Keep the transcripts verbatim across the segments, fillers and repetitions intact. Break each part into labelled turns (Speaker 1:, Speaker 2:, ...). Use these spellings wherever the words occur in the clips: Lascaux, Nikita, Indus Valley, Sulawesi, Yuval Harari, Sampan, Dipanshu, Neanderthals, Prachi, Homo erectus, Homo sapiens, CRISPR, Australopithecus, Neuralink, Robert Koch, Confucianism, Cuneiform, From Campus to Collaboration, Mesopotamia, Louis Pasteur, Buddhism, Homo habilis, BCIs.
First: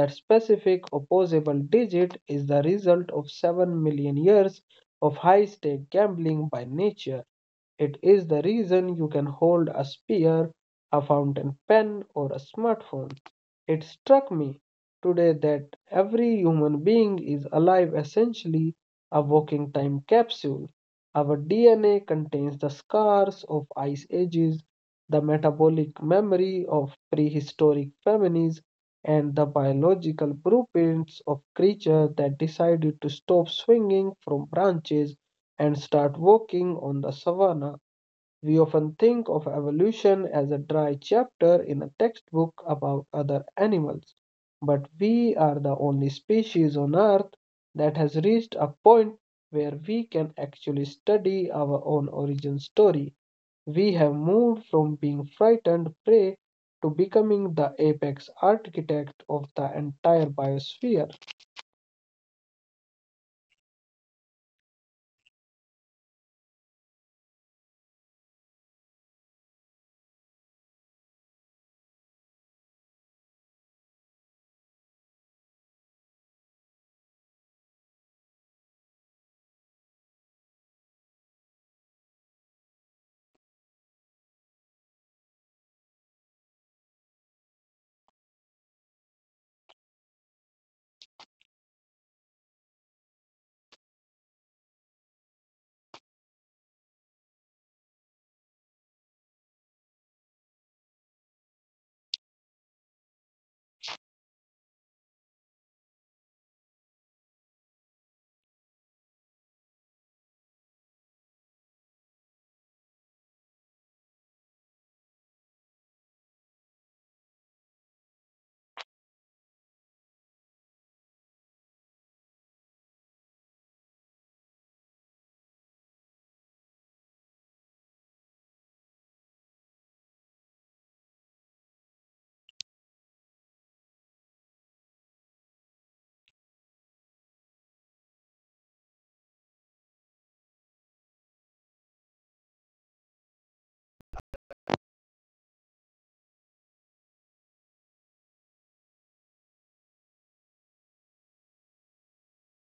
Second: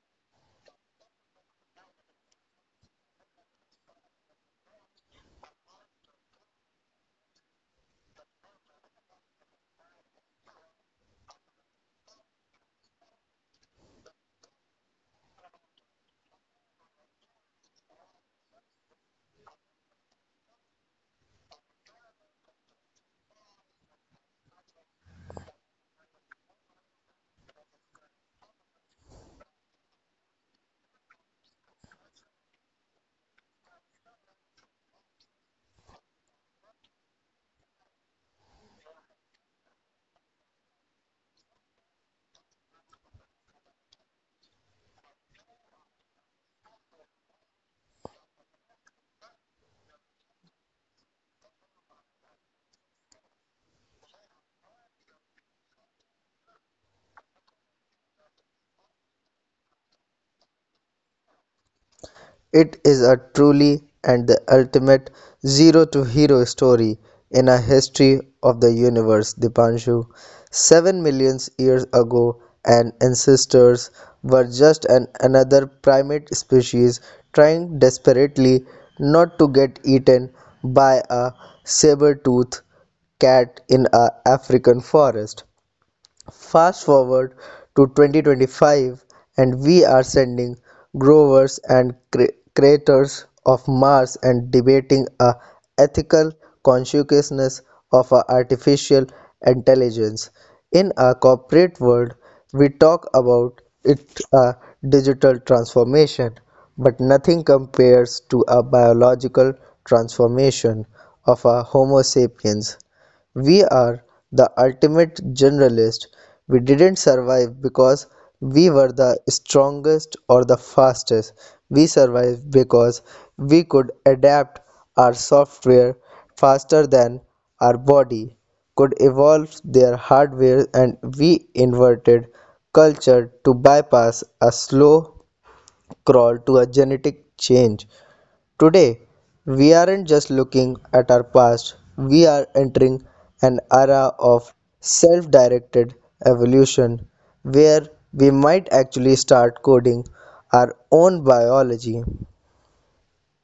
Speaker 1: That specific opposable digit is the result of 7 million years of high-stake gambling by nature. It is the reason you can hold a spear, a fountain pen, or a smartphone. It struck me today that every human being is alive essentially a walking time capsule. Our D N A contains the scars of ice ages, the metabolic memory of prehistoric families, and the biological blueprints of creatures that decided to stop swinging from branches and start walking on the savanna. We often think of evolution as a dry chapter in a textbook about other animals, but we are the only species on Earth that has reached a point where we can actually study our own origin story. We have moved from being frightened prey to becoming the apex architect of the entire biosphere.
Speaker 2: It is a truly and the ultimate zero to hero story in a history of the universe, Dipanshu. Seven million years ago, and ancestors were just an another primate species trying desperately not to get eaten by a saber-toothed cat in a African forest. Fast forward to twenty twenty-five, and we are sending growers and cre- creators of Mars and debating a ethical consciousness of a artificial intelligence. In a corporate world, we talk about it a digital transformation, but nothing compares to a biological transformation of a Homo sapiens. We are the ultimate generalist. We didn't survive because we were the strongest or the fastest. We survived because we could adapt our software faster than our body could evolve their hardware, and we inverted culture to bypass a slow crawl to a genetic change. Today, we aren't just looking at our past, we are entering an era of self directed evolution where we might actually start coding our own biology.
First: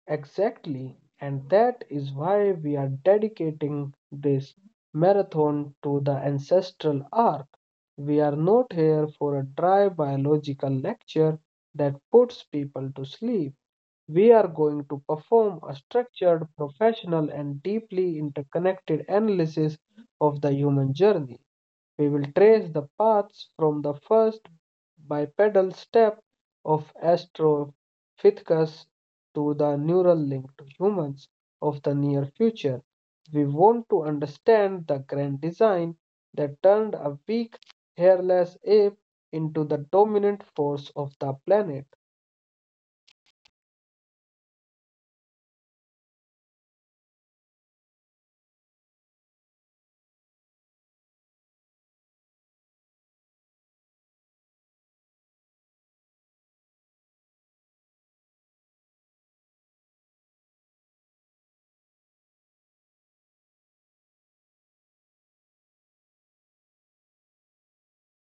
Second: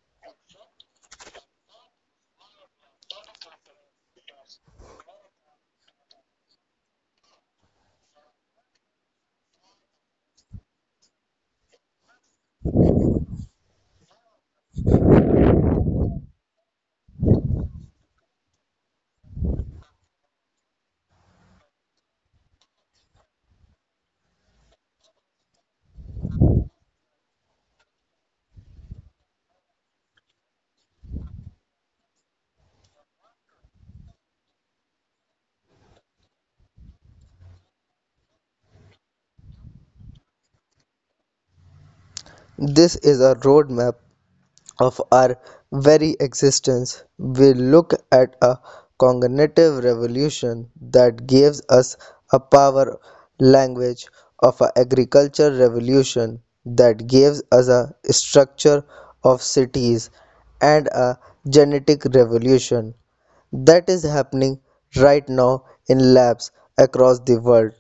Speaker 1: Exactly. And that is why we are dedicating this marathon to the ancestral arc. We are not here for a dry biological lecture that puts people to sleep. We are going to perform a structured, professional, and deeply interconnected analysis of the human journey. We will trace the paths from the first bipedal step of Australopithecus to the neural link to humans of the near future. We want to understand the grand design that turned a weak, hairless ape into the dominant force of the planet.
Speaker 2: This is a roadmap of our very existence. We look at a cognitive revolution that gives us a power language of a agriculture revolution that gives us a structure of cities and a genetic revolution that is happening right now in labs across the world.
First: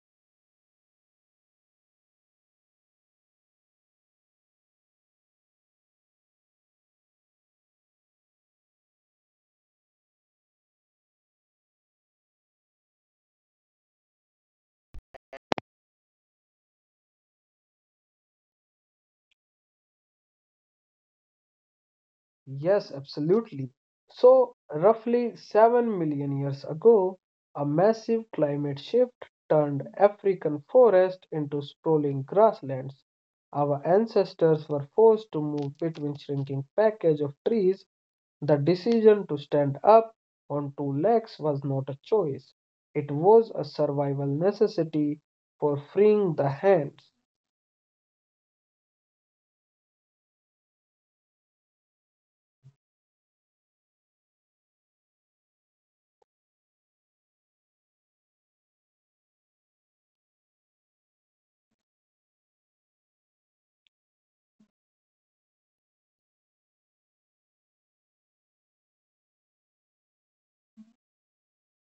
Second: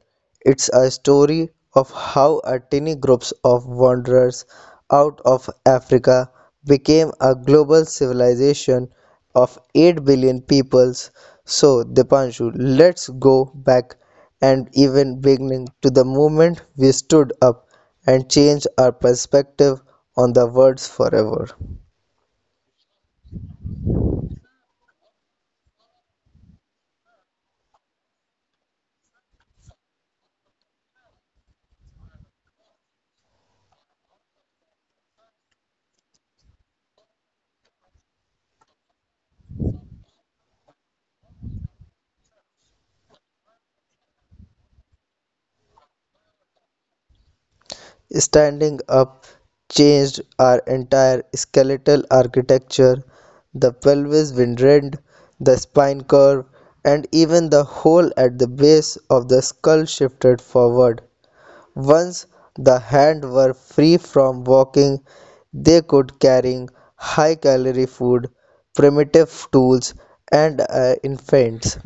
Speaker 2: It's a story of how a tiny group of wanderers out of Africa became a global civilization of eight billion peoples. So, Dipanshu, let's go back and even beginning to the moment we stood up and changed our perspective on the words forever.
Speaker 1: Yes, absolutely. So, roughly 7 million years ago, a massive climate shift turned African forest into sprawling grasslands. Our ancestors were forced to move between shrinking package of trees. The decision to stand up on two legs was not a choice. It was a survival necessity for freeing the hands.
Speaker 2: Standing up changed our entire skeletal architecture. The pelvis winded, the spine curved, and even the hole at the base of the skull shifted forward. Once the hand were free from walking, they could carry high calorie food, primitive tools, and uh, infants.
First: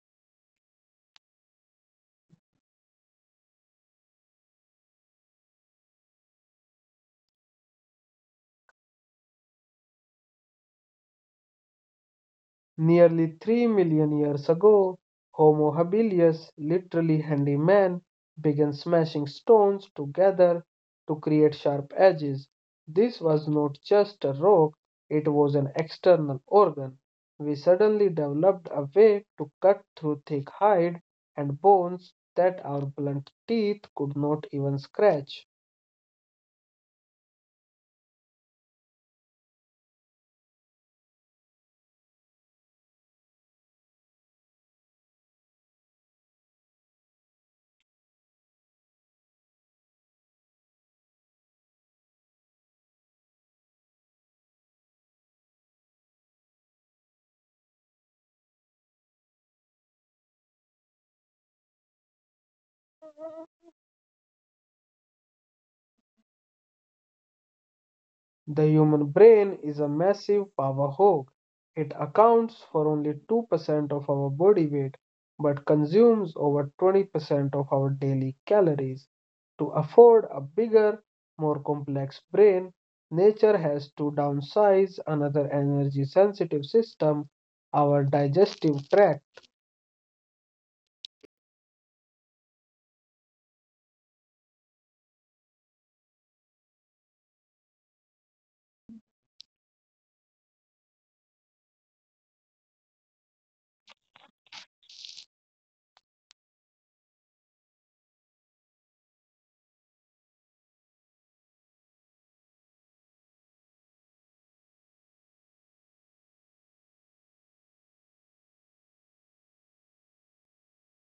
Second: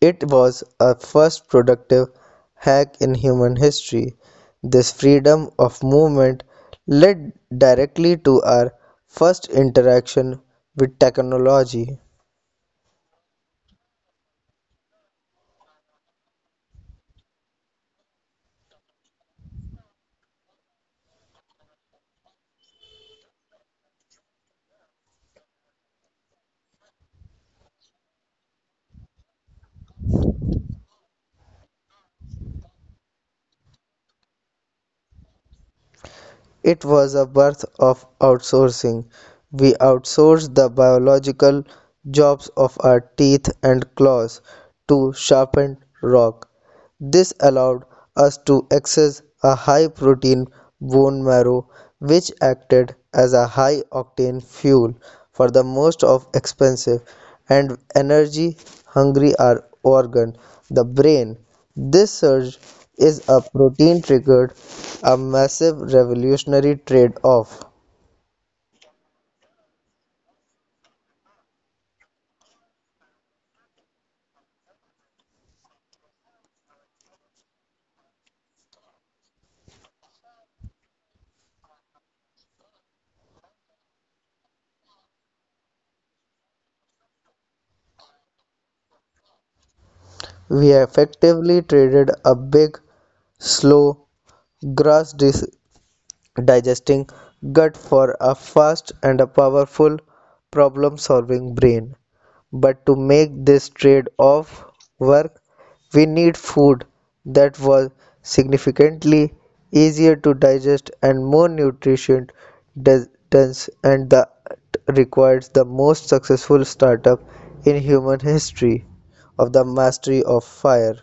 Speaker 2: It was a first productive hack in human history. This freedom of movement led directly to our first interaction with technology.
Speaker 1: Nearly three million years ago, "Homo habilis", literally "handy man", began smashing stones together to create sharp edges. This was not just a rock, it was an external organ. We suddenly developed a way to cut through thick hide and bones that our blunt teeth could not even scratch.
Speaker 2: It was a birth of outsourcing. We outsourced the biological jobs of our teeth and claws to sharpened rock. This allowed us to access a high protein bone marrow which acted as a high octane fuel for the most of expensive and energy hungry ar- organ, the brain. This surge is a protein triggered a massive revolutionary trade off.
Speaker 1: The human brain is a massive power hog. It accounts for only two percent of our body weight but consumes over twenty percent of our daily calories. To afford a bigger, more complex brain, nature has to downsize another energy sensitive system, our digestive tract.
Speaker 2: We effectively traded a big, slow, grass digesting gut for a fast and a powerful problem solving brain. But to make this trade off work, we need food that was significantly easier to digest and more nutrition dense, and that requires the most successful startup in human history of the mastery of fire.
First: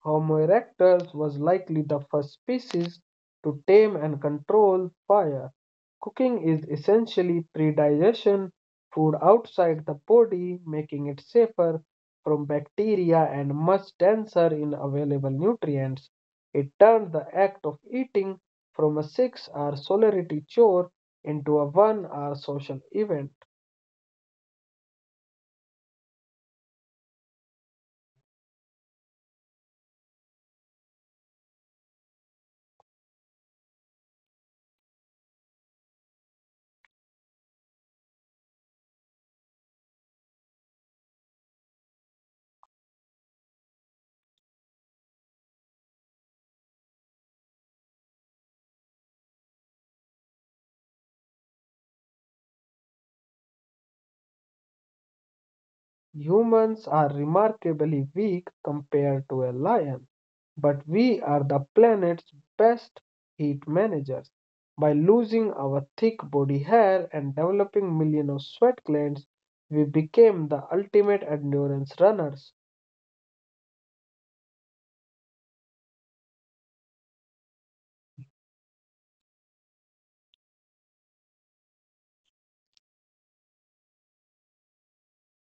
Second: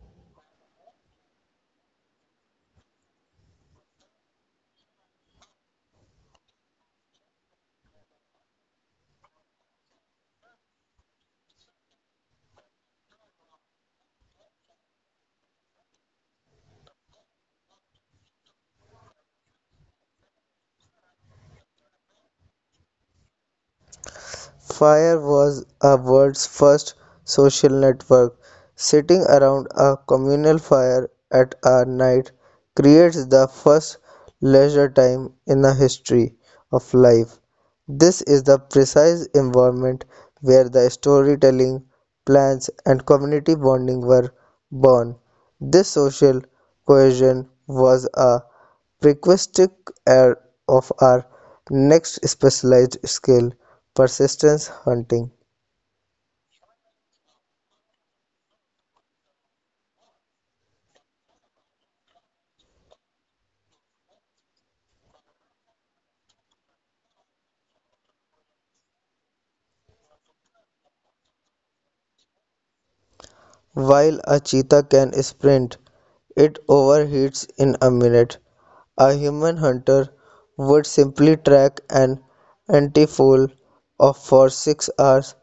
Speaker 1: Homo erectus was likely the first species to tame and control fire. Cooking is essentially pre-digestion food outside the body, making it safer from bacteria and much denser in available nutrients. It turned the act of eating from a six-hour solidarity chore into a one-hour social event.
Speaker 2: Fire was a world's first social network. Sitting around a communal fire at a night creates the first leisure time in the history of life. This is the precise environment where the storytelling, plans, and community bonding were born. This social cohesion was a prerequisite of our next specialized skill, persistence hunting.
Speaker 1: Humans are remarkably weak compared to a lion, but we are the planet's best heat managers. By losing our thick body hair and developing millions of sweat glands, we became the ultimate endurance runners.
Speaker 2: While a cheetah can sprint, it overheats in a minute. A human hunter would simply track an antefoal of for six hours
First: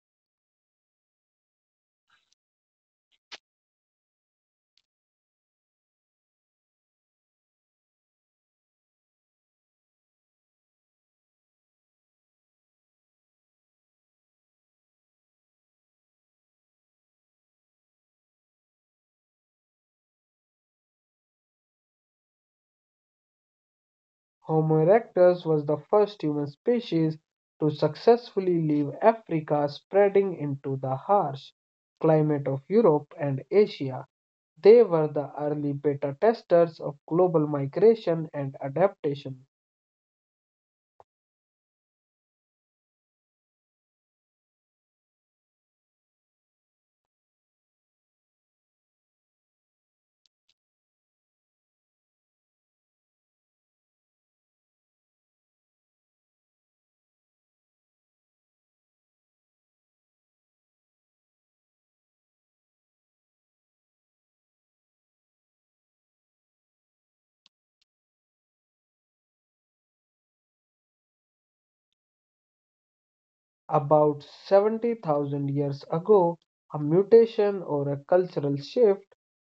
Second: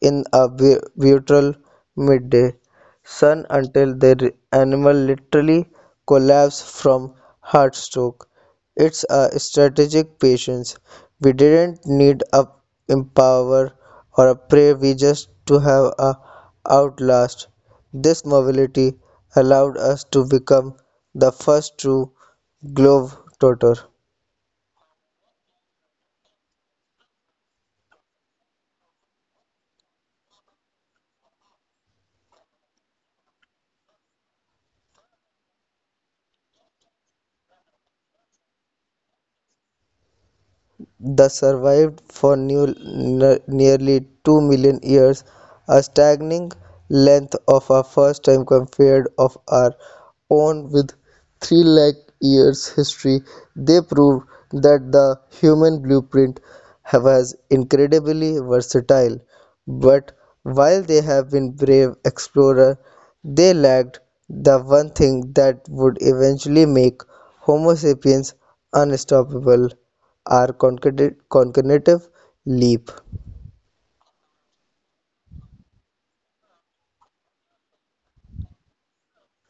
Speaker 2: in a brutal midday sun until the animal literally collapsed from heatstroke. It's a strategic patience. We didn't need a empower or a prey, we just to have a outlast. This mobility allowed us to become the first true globetrotter.
Speaker 1: Homo erectus was the first human species to successfully leave Africa, spreading into the harsh climate of Europe and Asia. They were the early beta testers of global migration and adaptation.
Speaker 2: That survived for new, nearly two million years, a staggering length of our first time compared of our own with three lakh years history. They proved that the human blueprint was incredibly versatile, but while they have been brave explorers, they lacked the one thing that would eventually make homo sapiens unstoppable, are concatenative leap.
Speaker 1: About seventy thousand years ago, a mutation or a cultural shift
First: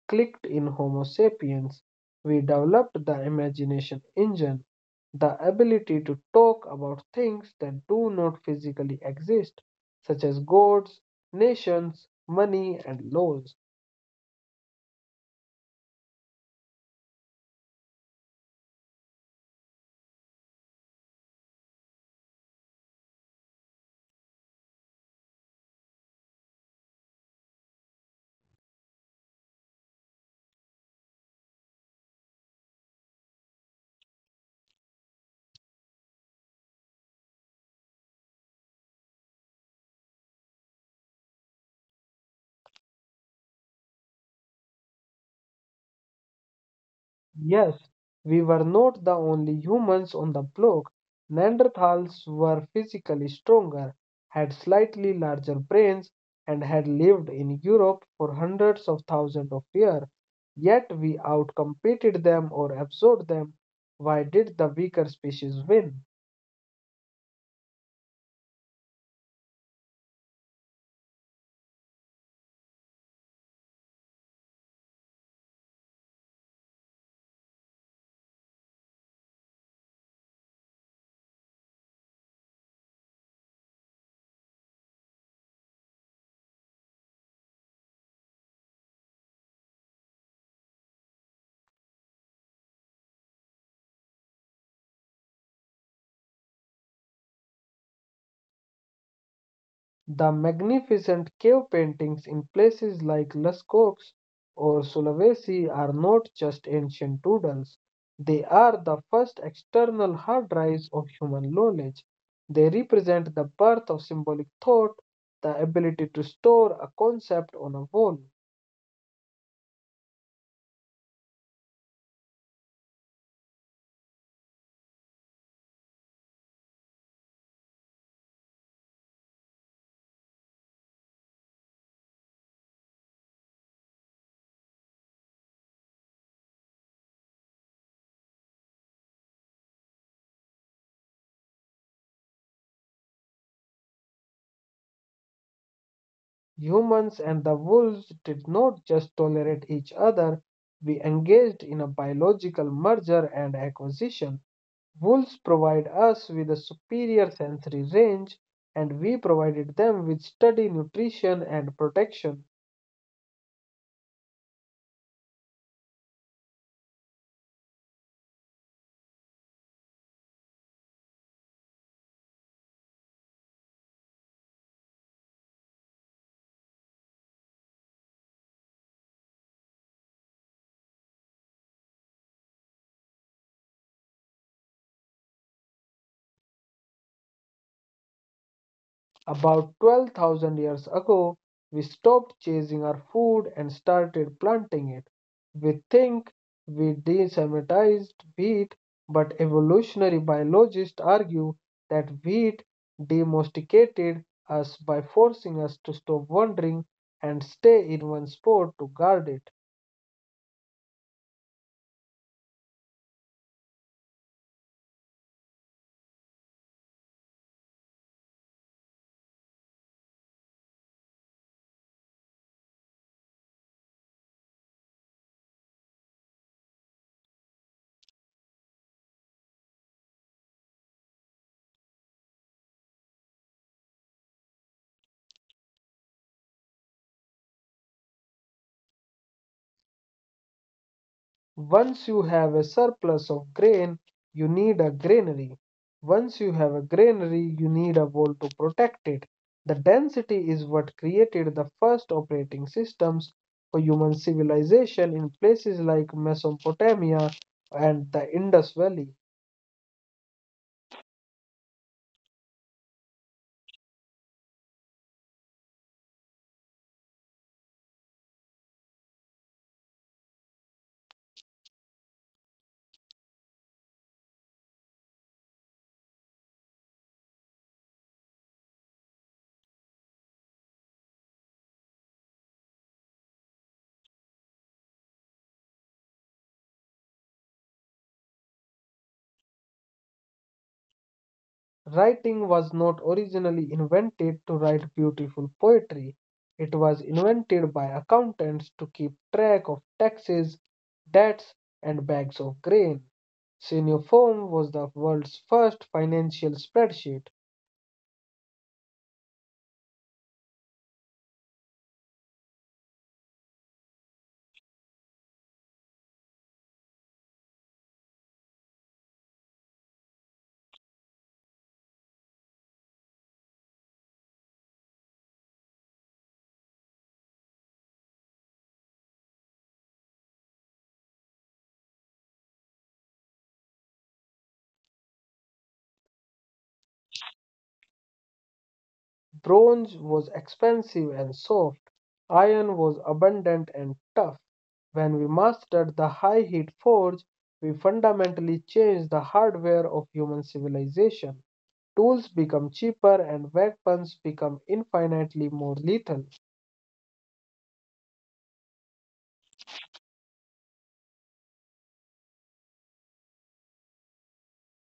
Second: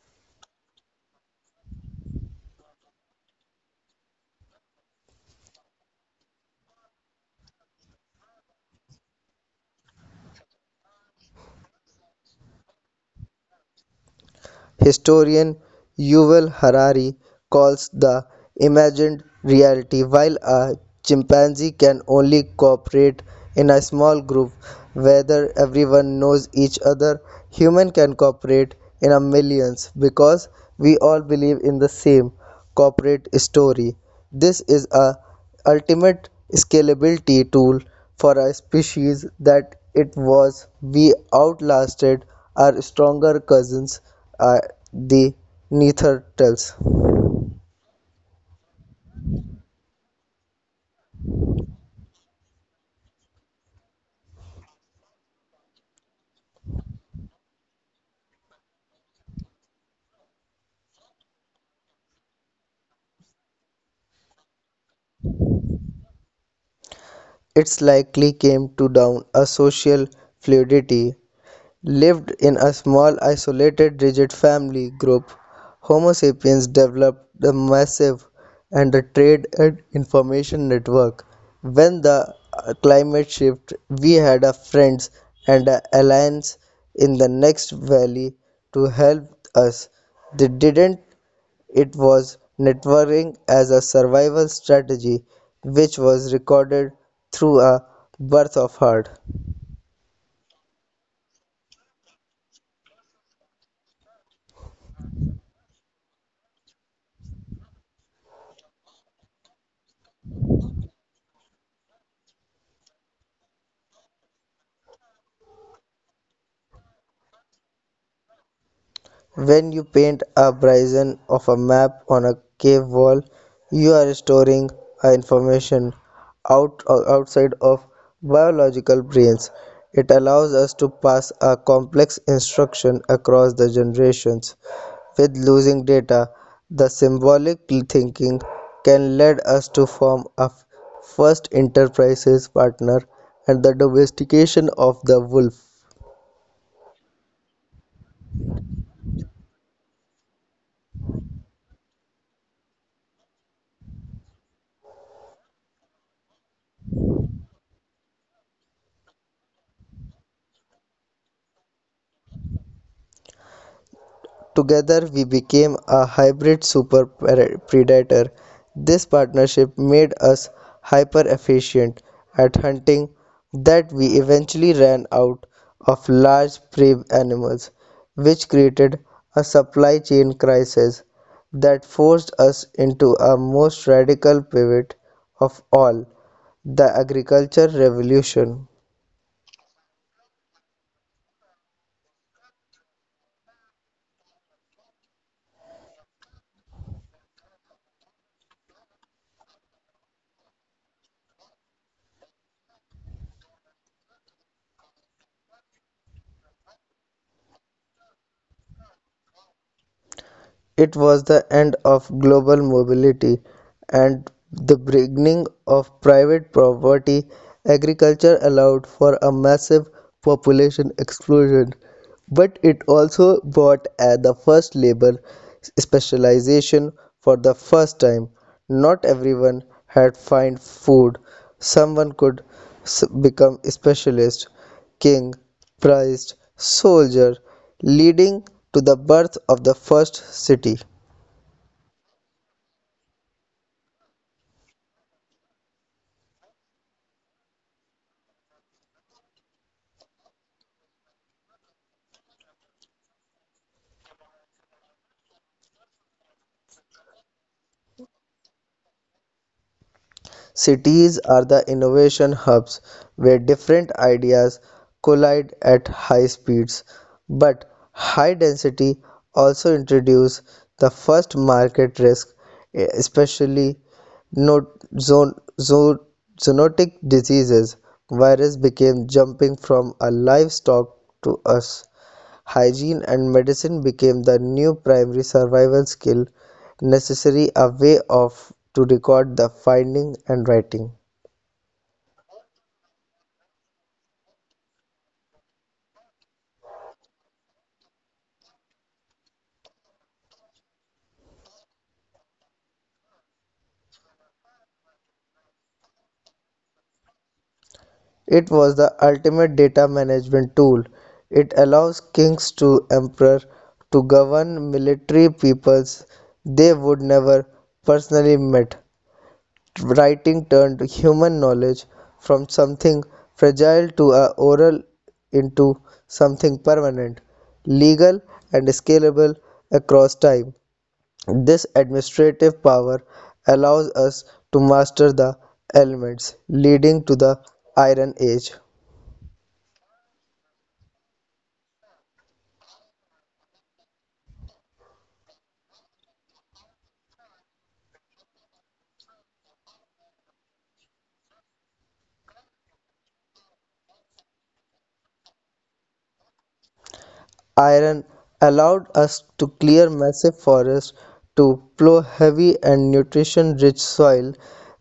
Speaker 1: clicked in Homo sapiens. We developed the imagination engine, the ability to talk about things that do not physically exist, such as gods, nations, money, and laws.
Speaker 2: Historian Yuval Harari calls the imagined reality. While a chimpanzee can only cooperate in a small group whether everyone knows each other, human can cooperate in a millions because we all believe in the same corporate story. This is a ultimate scalability tool for a species that it was we outlasted our stronger cousins are the Neanderthals.
Speaker 1: Yes, we were not the only humans on the block. Neanderthals were physically stronger, had slightly larger brains, and had lived in Europe for hundreds of thousands of years. Yet we outcompeted them or absorbed them. Why did the weaker species win?
Speaker 2: It's likely came to down a social fluidity, lived in a small isolated rigid family group. Homo sapiens developed the massive and the trade and information network. When the uh, climate shift, we had a friends and a alliance in the next valley to help us. They didn't. It was networking as a survival strategy which was recorded through a "Birth of Herd".
Speaker 1: The magnificent cave paintings in places like Lascaux or Sulawesi are not just ancient doodles. They are the first external hard drives of human knowledge. They represent the birth of symbolic thought, the ability to store a concept on a wall.
Speaker 2: When you paint a bison of a map on a cave wall, you are storing a information out, uh, outside of biological brains. It allows us to pass a complex instruction across the generations. With losing data, the symbolic thinking can lead us to form a first enterprise partner and the domestication of the wolf.
Speaker 1: Humans and the wolves did not just tolerate each other, we engaged in a biological merger and acquisition. Wolves provide us with a superior sensory range, and we provided them with steady nutrition and protection.
Speaker 2: Together we became a hybrid super predator. This partnership made us hyper efficient at hunting that we eventually ran out of large prey animals, which created a supply chain crisis that forced us into a most radical pivot of all the agriculture revolution.
Speaker 1: About twelve thousand years ago, we stopped chasing our food and started planting it. We think we desemitized wheat, but evolutionary biologists argue that wheat domesticated us by forcing us to stop wandering and stay in one spot to guard it.
Speaker 2: It was the end of global mobility and the beginning of private property. Agriculture allowed for a massive population explosion, but it also brought uh, the first labor specialization for the first time. Not everyone had find food. Someone could s- become a specialist king, prized soldier, leading to the birth of the first city.
Speaker 1: Once you have a surplus of grain, you need a granary. Once you have a granary, you need a wall to protect it. The density is what created the first operating systems for human civilization in places like Mesopotamia and the Indus Valley.
Speaker 2: Cities are the innovation hubs where different ideas collide at high speeds, but high density also introduces the first market risk, especially no- zoonotic diseases. Virus became jumping from a livestock to us. Hygiene and medicine became the new primary survival skill necessary a way of to record the finding and writing.
Speaker 1: Writing was not originally invented to write beautiful poetry. It was invented by accountants to keep track of taxes, debts, and bags of grain. Cuneiform was the world's first financial spreadsheet.
Speaker 2: It was the ultimate data management tool. It allows kings to emperor to govern military peoples they would never personally met. Writing turned human knowledge from something fragile to a oral into something permanent, legal and scalable across time. This administrative power allows us to master the elements, leading to the Iron Age.
Speaker 1: Bronze was expensive and soft. Iron was abundant and tough. When we mastered the high heat forge, we fundamentally changed the hardware of human civilization. Tools become cheaper and weapons become infinitely more lethal.
Speaker 2: Iron allowed us to clear massive forests to plow heavy and nutrition-rich soil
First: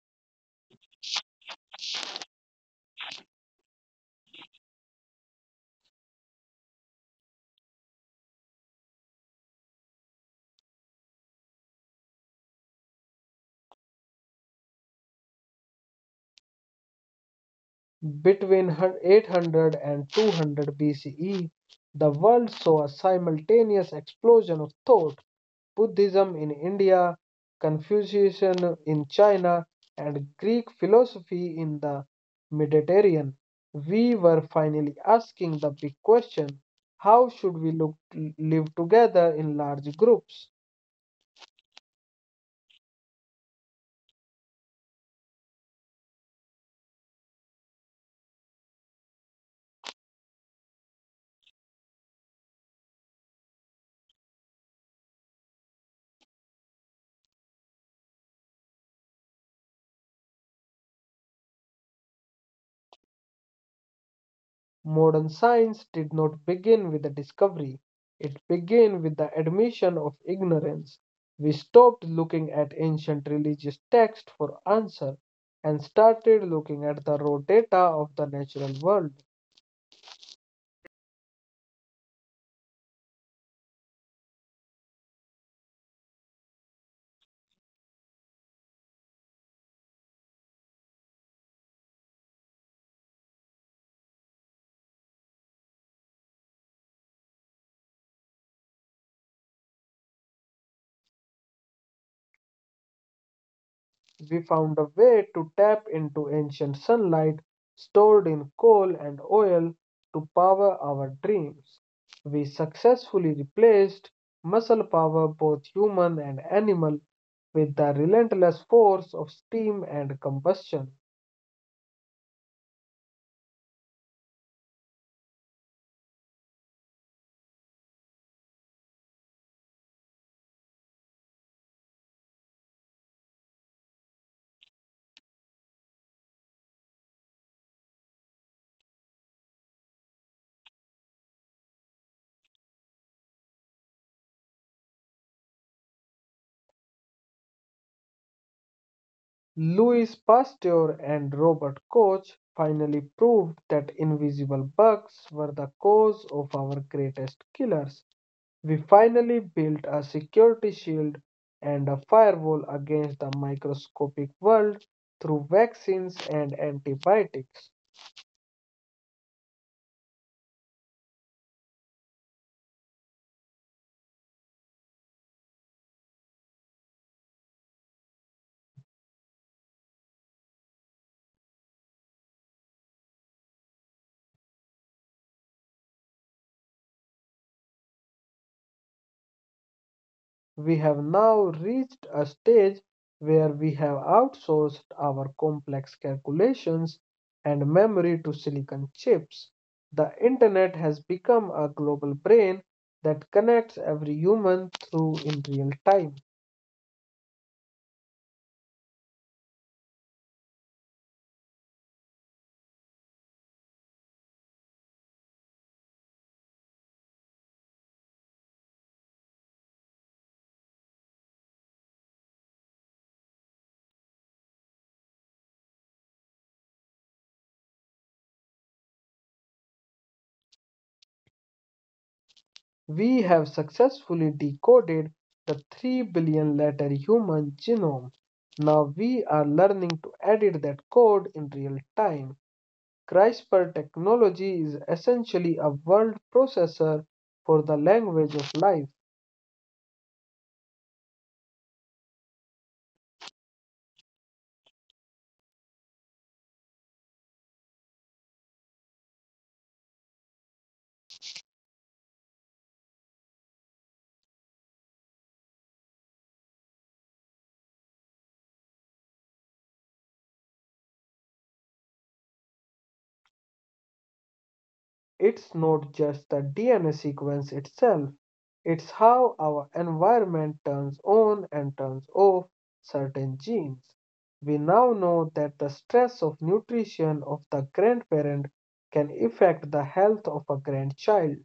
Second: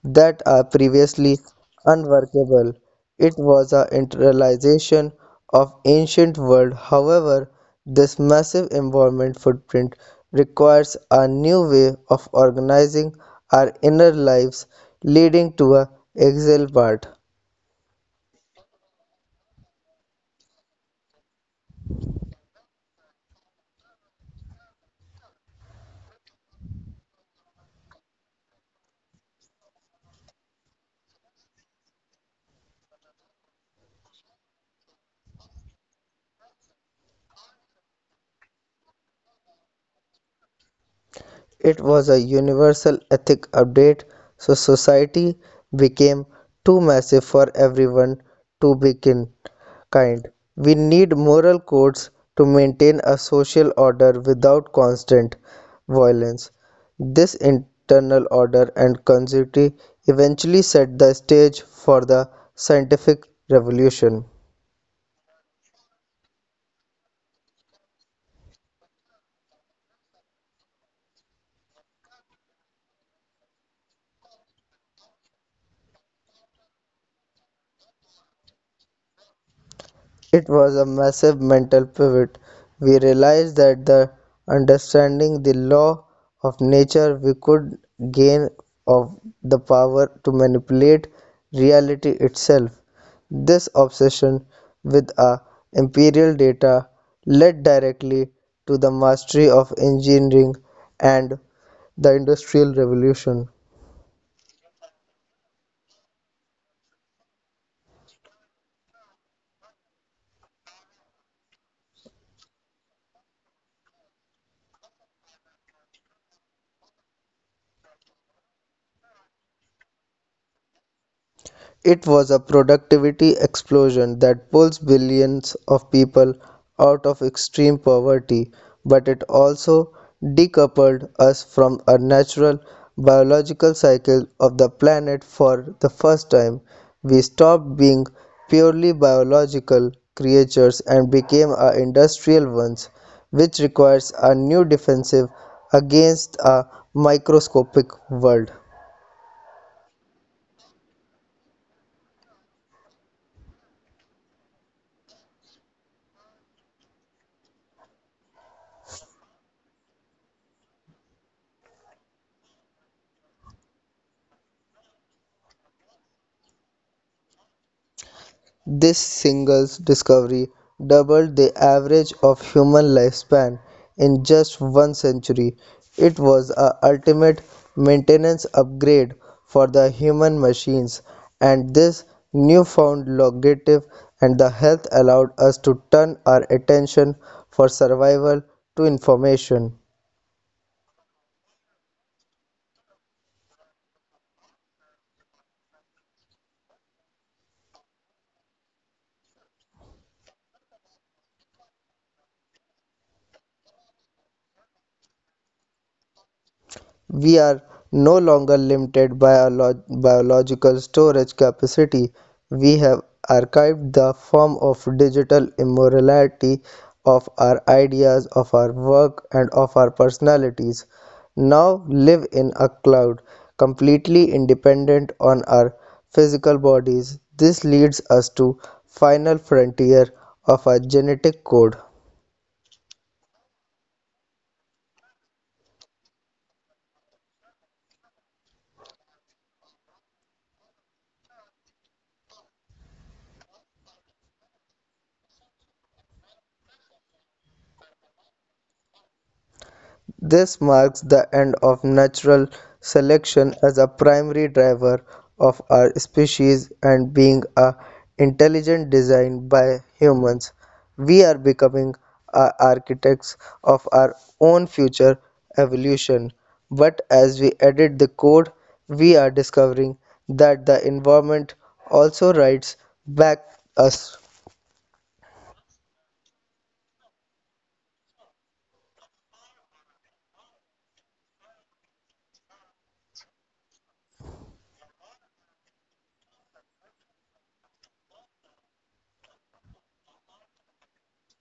Speaker 2: that are previously unworkable. It was a internalization of ancient world. However, this massive environment footprint requires a new way of organizing our inner lives, leading to a exile part.
Speaker 1: Between hun- 800 and 200 B C E, the world saw a simultaneous explosion of thought. Buddhism in India, Confucianism in China, and Greek philosophy in the Mediterranean, we were finally asking the big question: how should we look, live together in large groups?
Speaker 2: It was a universal ethic update, so society became too massive for everyone to be kind. We need moral codes to maintain a social order without constant violence. This internal order and continuity eventually set the stage for the scientific revolution.
Speaker 1: Modern science did not begin with the discovery, it began with the admission of ignorance. We stopped looking at ancient religious texts for answer and started looking at the raw data of the natural world.
Speaker 2: It was a massive mental pivot. We realized that the understanding the law of nature we could gain of the power to manipulate reality itself. This obsession with our imperial data led directly to the mastery of engineering and the industrial revolution.
Speaker 1: We found a way to tap into ancient sunlight stored in coal and oil to power our dreams. We successfully replaced muscle power, both human and animal, with the relentless force of steam and combustion.
Speaker 2: It was a productivity explosion that pulls billions of people out of extreme poverty, but it also decoupled us from a natural biological cycle of the planet for the first time. We stopped being purely biological creatures and became a industrial ones, which requires a new defensive against a microscopic world.
Speaker 1: Louis Pasteur and Robert Koch finally proved that invisible bugs were the cause of our greatest killers. We finally built a security shield and a firewall against the microscopic world through vaccines and antibiotics.
Speaker 2: This single's discovery doubled the average of human lifespan in just one century. It was a ultimate maintenance upgrade for the human machines, and this newfound longevity and the health allowed us to turn our attention for survival to information.
Speaker 1: We have now reached a stage where we have outsourced our complex calculations and memory to silicon chips. The internet has become a global brain that connects every human through in real time.
Speaker 2: We are no longer limited by our lo- biological storage capacity. We have archived the form of digital immorality of our ideas, of our work, and of our personalities. Now live in a cloud, completely independent on our physical bodies. This leads us to final frontier of our genetic code.
Speaker 1: We have successfully decoded the 3 billion letter human genome. Now we are learning to edit that code in real time. CRISPR technology is essentially a word processor for the language of life.
Speaker 2: This marks the end of natural selection as a primary driver of our species and being a intelligent design by humans. We are becoming a architects of our own future evolution. But as we edit the code, we are discovering that the environment also writes back us.
Speaker 1: It's not just the D N A sequence itself, it's how our environment turns on and turns off certain genes. We now know that the stress of nutrition of the grandparent can affect the health of a grandchild.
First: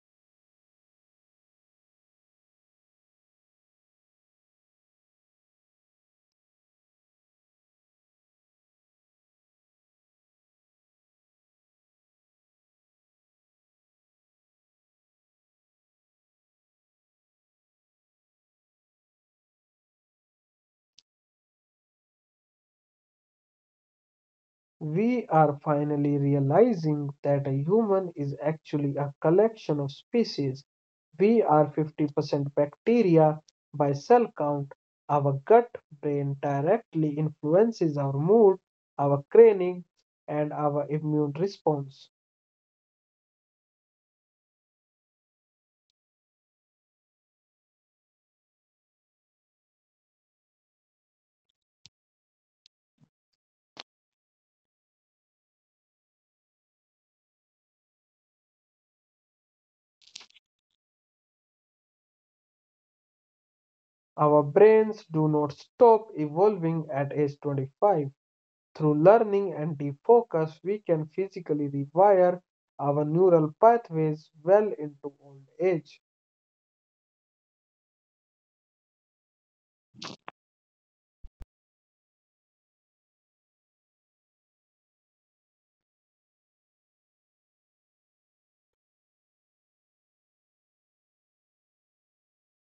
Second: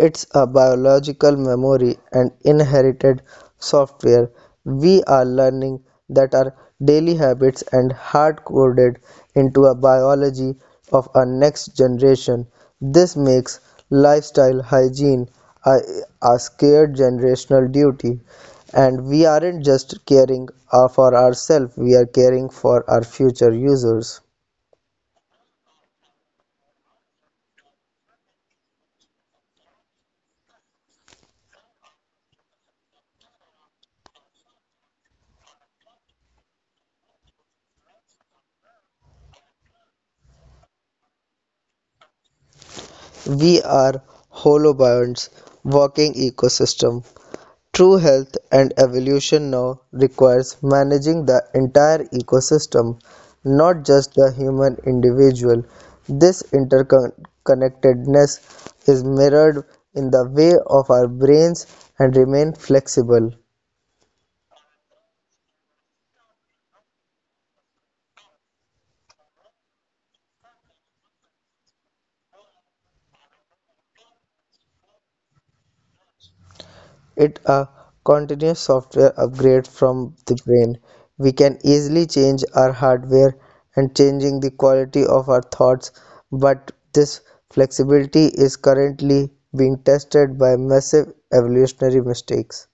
Speaker 2: It's a biological memory and inherited software. We are learning that our daily habits and hard coded into a biology of our next generation. This makes lifestyle hygiene a, a scared generational duty. And we aren't just caring uh, for ourselves, we are caring for our future users.
Speaker 1: We are finally realizing that a human is actually a collection of species. We are fifty percent bacteria by cell count. Our gut brain directly influences our mood, our craving, and our immune response.
Speaker 2: We are holobionts, walking ecosystem. True health and evolution now requires managing the entire ecosystem, not just the human individual. This interconnectedness is mirrored in the way of our brains and remain flexible.
Speaker 1: Our brains do not stop evolving at age twenty-five. Through learning and defocus, we can physically rewire our neural pathways well into old age.
Speaker 2: It's a continuous software upgrade from the brain. We can easily change our hardware and changing the quality of our thoughts, but this flexibility is currently being tested by massive evolutionary mistakes.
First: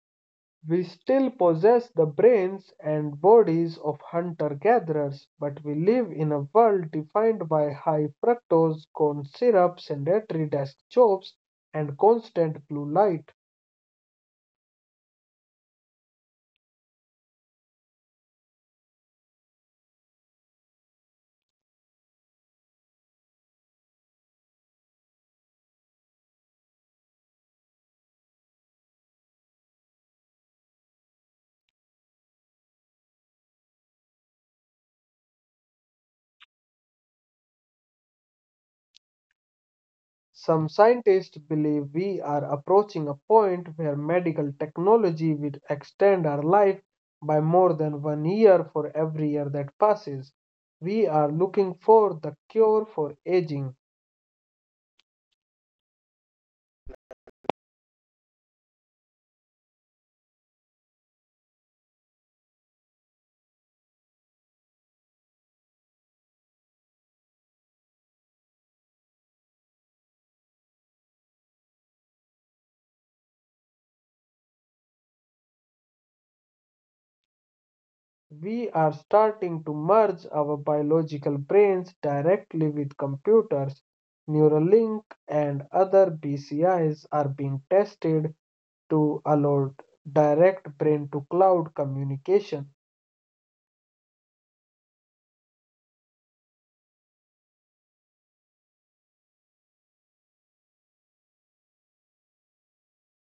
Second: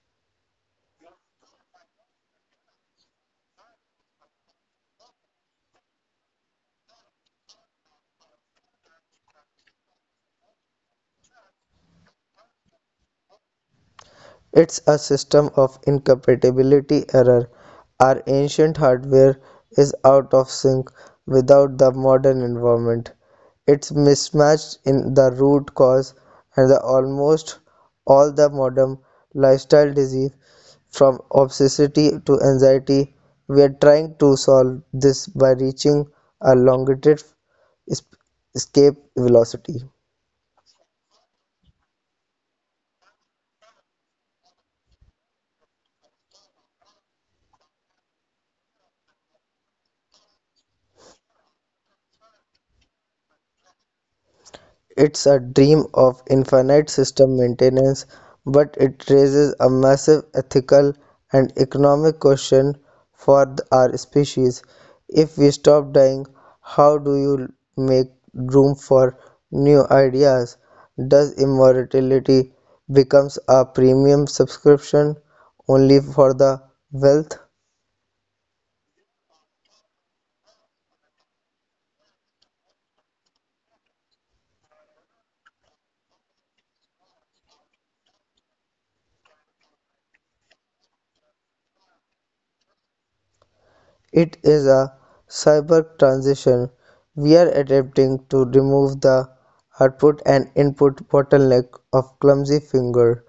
Speaker 1: We still possess the brains and bodies of hunter gatherers, but we live in a world defined by high fructose corn syrup, sedentary desk jobs, and constant blue light.
Speaker 2: It's a system of incompatibility error. Our ancient hardware is out of sync without the modern environment. It's mismatched in the root cause and the almost all the modern lifestyle disease from obesity to anxiety. We are trying to solve this by reaching a longitudinal escape velocity.
Speaker 1: Some scientists believe we are approaching a point where medical technology will extend our life by more than one year for every year that passes. We are looking for the cure for aging.
Speaker 2: It's a dream of infinite system maintenance, but it raises a massive ethical and economic question for th- our species. If we stop dying, how do you make room for new ideas? Does immortality becomes a premium subscription only for the wealth?
Speaker 1: We are starting to merge our biological brains directly with computers. Neuralink and other B C Is are being tested to allow direct brain to cloud communication.
Speaker 2: It is a cyber transition; we're adapting to remove the output and input bottleneck of clumsy finger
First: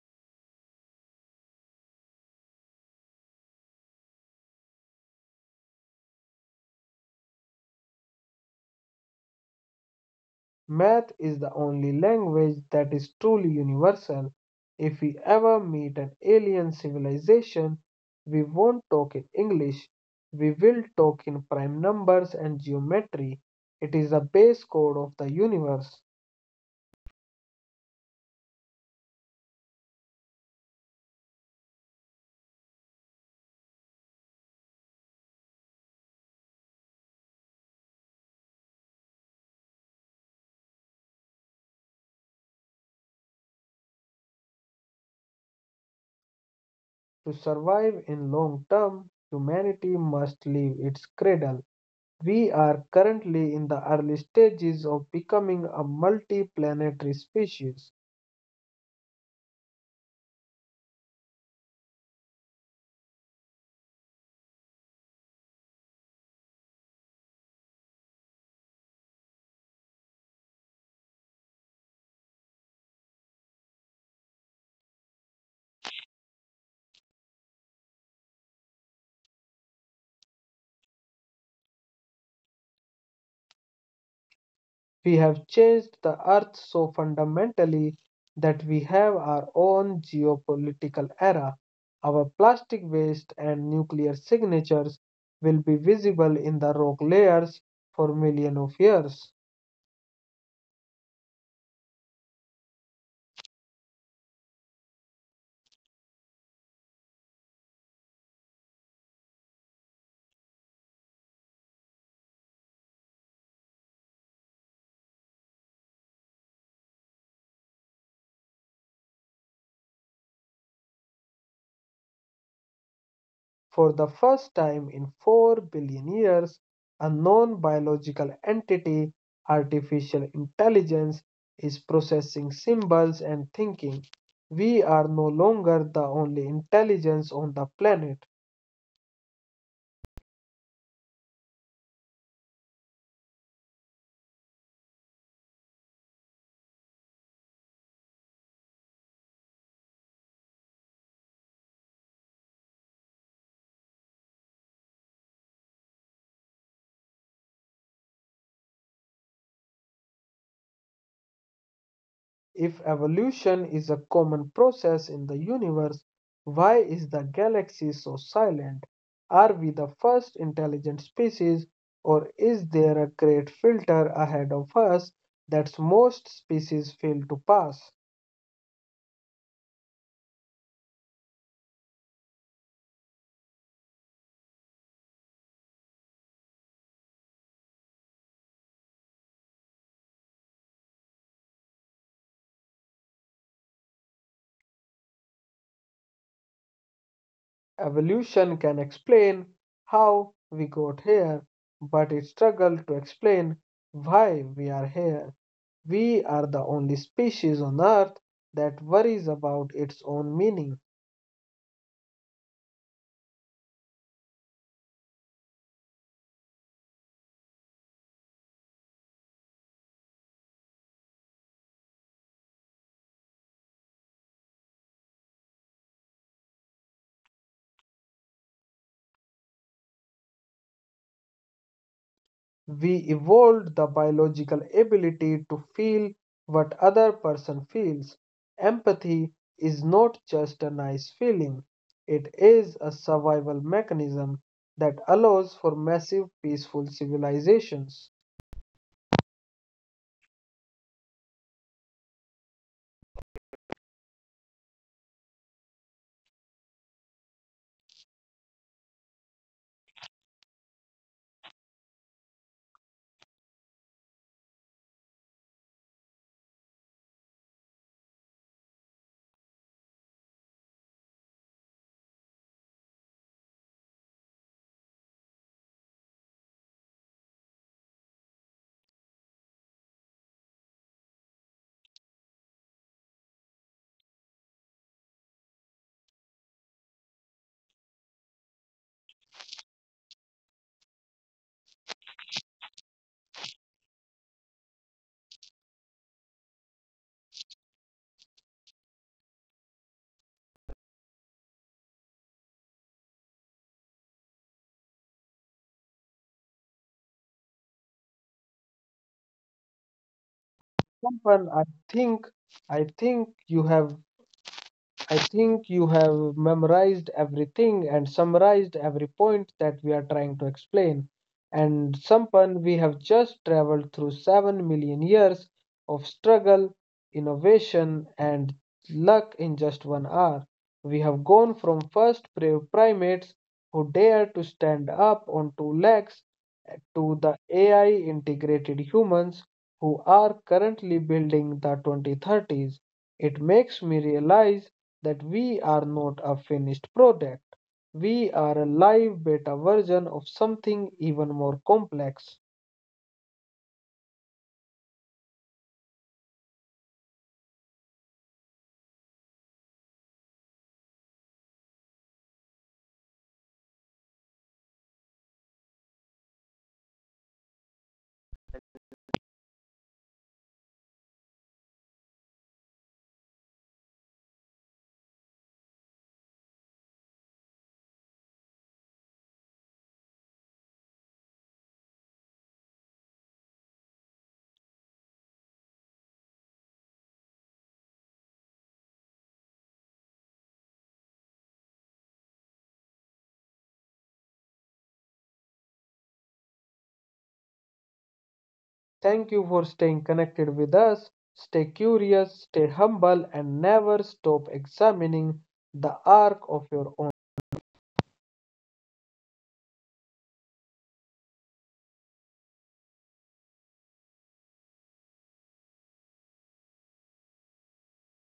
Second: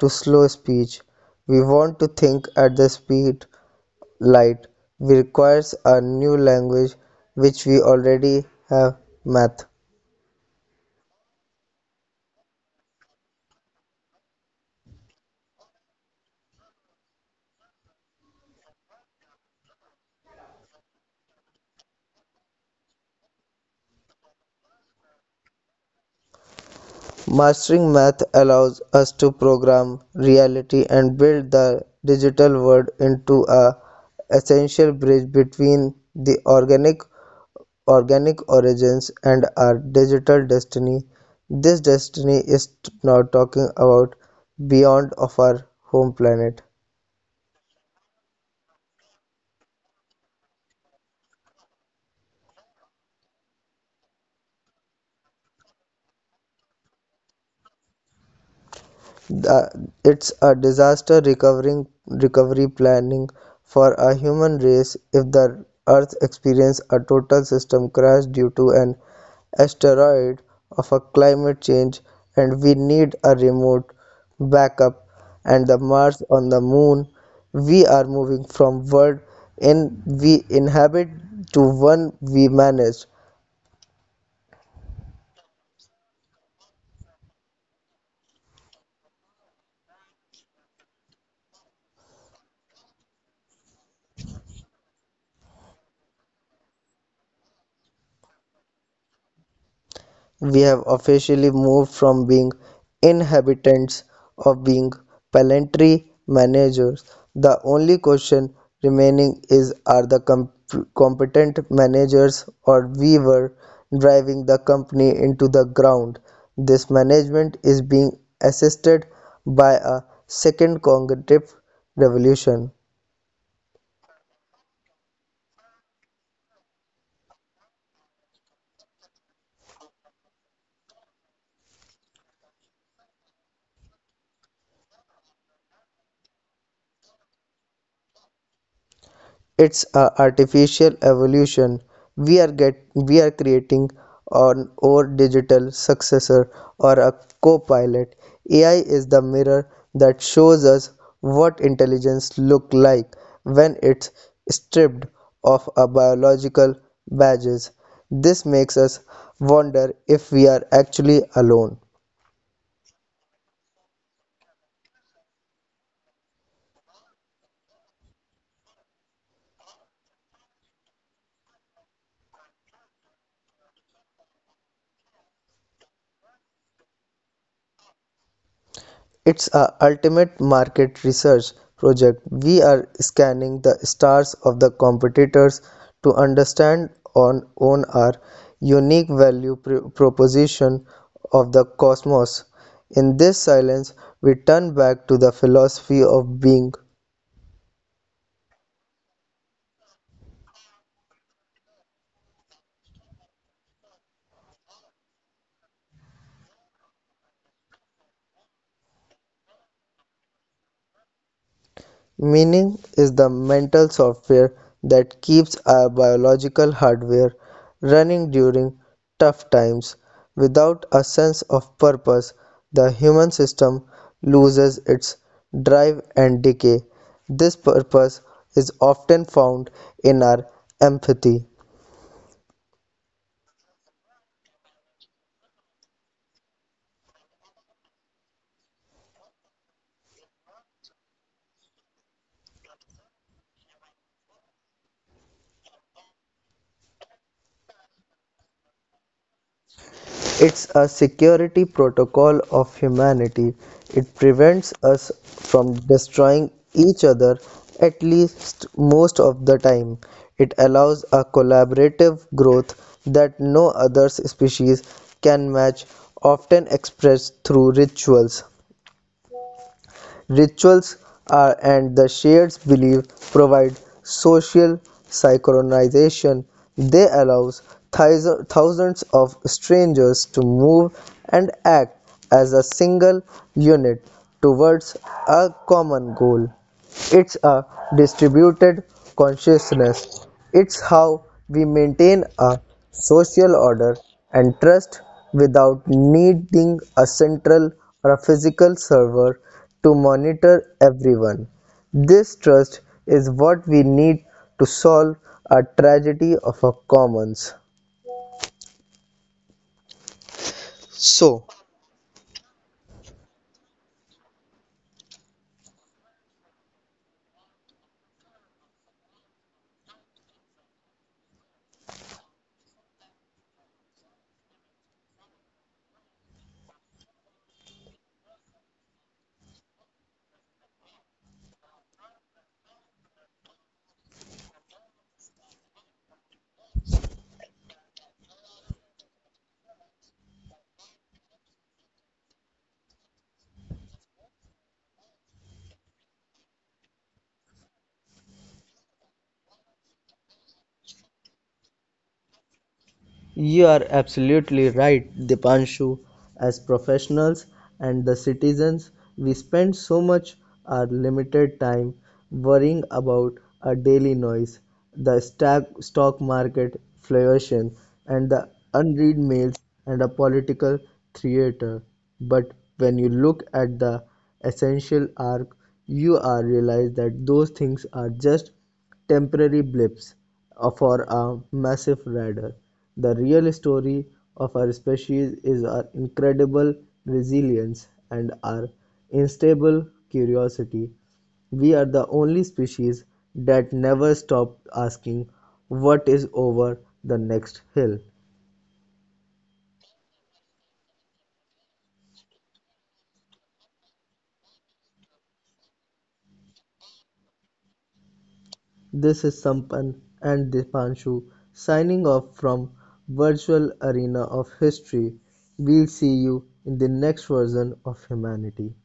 Speaker 2: to slow speech. We want to think at the speed light. We requires a new language which we already have math.
Speaker 1: Math is the only language that is truly universal. If we ever meet an alien civilization, we won't talk in English. We will talk in prime numbers and geometry. It is the base code of the universe.
Speaker 2: Mastering math allows us to program reality and build the digital world into a essential bridge between the organic organic origins and our digital destiny. This destiny is t- now talking about beyond of our home planet.
Speaker 1: To survive in long term, humanity must leave its cradle. We are currently in the early stages of becoming a multi planetary species.
Speaker 2: The, it's a disaster recovering recovery planning for a human race if the Earth experiences a total system crash due to an asteroid of a climate change, and we need a remote backup and the Mars on the moon. We are moving from world in we inhabit to one we manage.
Speaker 1: We have changed the earth so fundamentally that we have our own geopolitical era. Our plastic waste and nuclear signatures will be visible in the rock layers for millions of years.
Speaker 2: We have officially moved from being inhabitants of being planetary managers. The only question remaining is, are the com- competent managers or we were driving the company into the ground. This management is being assisted by a second cognitive revolution.
Speaker 1: For the first time in 4 billion years, a non biological entity, artificial intelligence, is processing symbols and thinking. We are no longer the only intelligence on the planet.
Speaker 2: It's a artificial evolution. We are get we are creating on our digital successor or a co-pilot. Ai is the mirror that shows us what intelligence look like when it's stripped of a biological badges. This makes us wonder if we are actually alone.
Speaker 1: If evolution is a common process in the universe, why is the galaxy so silent? Are we the first intelligent species, or is there a great filter ahead of us that most species fail to pass?
Speaker 2: It's a ultimate market research project. We are scanning the stars of the competitors to understand on own our unique value pr- proposition of the cosmos. In this silence, we turn back to the philosophy of being.
Speaker 1: Evolution can explain how we got here, but it struggles to explain why we are here. We are the only species on Earth that worries about its own meaning.
Speaker 2: Meaning is the mental software that keeps our biological hardware running during tough times. Without a sense of purpose, the human system loses its drive and decay. This purpose is often found in our empathy.
Speaker 1: We evolved the biological ability to feel what other person feels. Empathy is not just a nice feeling. It is a survival mechanism that allows for massive peaceful civilizations.
Speaker 2: It's a security protocol of humanity. It prevents us from destroying each other, at least most of the time. It allows a collaborative growth that no other species can match, often expressed through rituals. Rituals are and the shared belief provide social synchronization. They allows thous- thousands of strangers to move and act as a single unit towards a common goal. It's a distributed consciousness. It's how we maintain a social order and trust without needing a central or a physical server to monitor everyone. This trust is what we need to solve a tragedy of our commons. So,
Speaker 1: Someone I think I think you have I think you have memorized everything and summarized every point that we are trying to explain. And Sampan, we have just traveled through 7 million years of struggle, innovation, and luck in just one hour. We have gone from first pri- primates who dared to stand up on two legs to the A I integrated humans who are currently building the twenty thirties. It makes me realize that we are not a finished product. We are a live beta version of something even more complex.
Speaker 2: You are absolutely right, Dipanshu. As professionals and the citizens, we spend so much our limited time worrying about our daily noise, the stock, stock market fluctuation, and the unread mails and a political theater. But when you look at the essential arc, you are realize that those things are just temporary blips uh, for a massive radar. The real story of our species is our incredible resilience and our unstable curiosity. We are the only species that never stopped asking what is over the next hill.
Speaker 1: Thank you for staying connected with us. Stay curious, stay humble, and never stop examining the arc of your own.
Speaker 2: This is Sampan and Dipanshu signing off from virtual arena of history. We'll see you in the next version of humanity.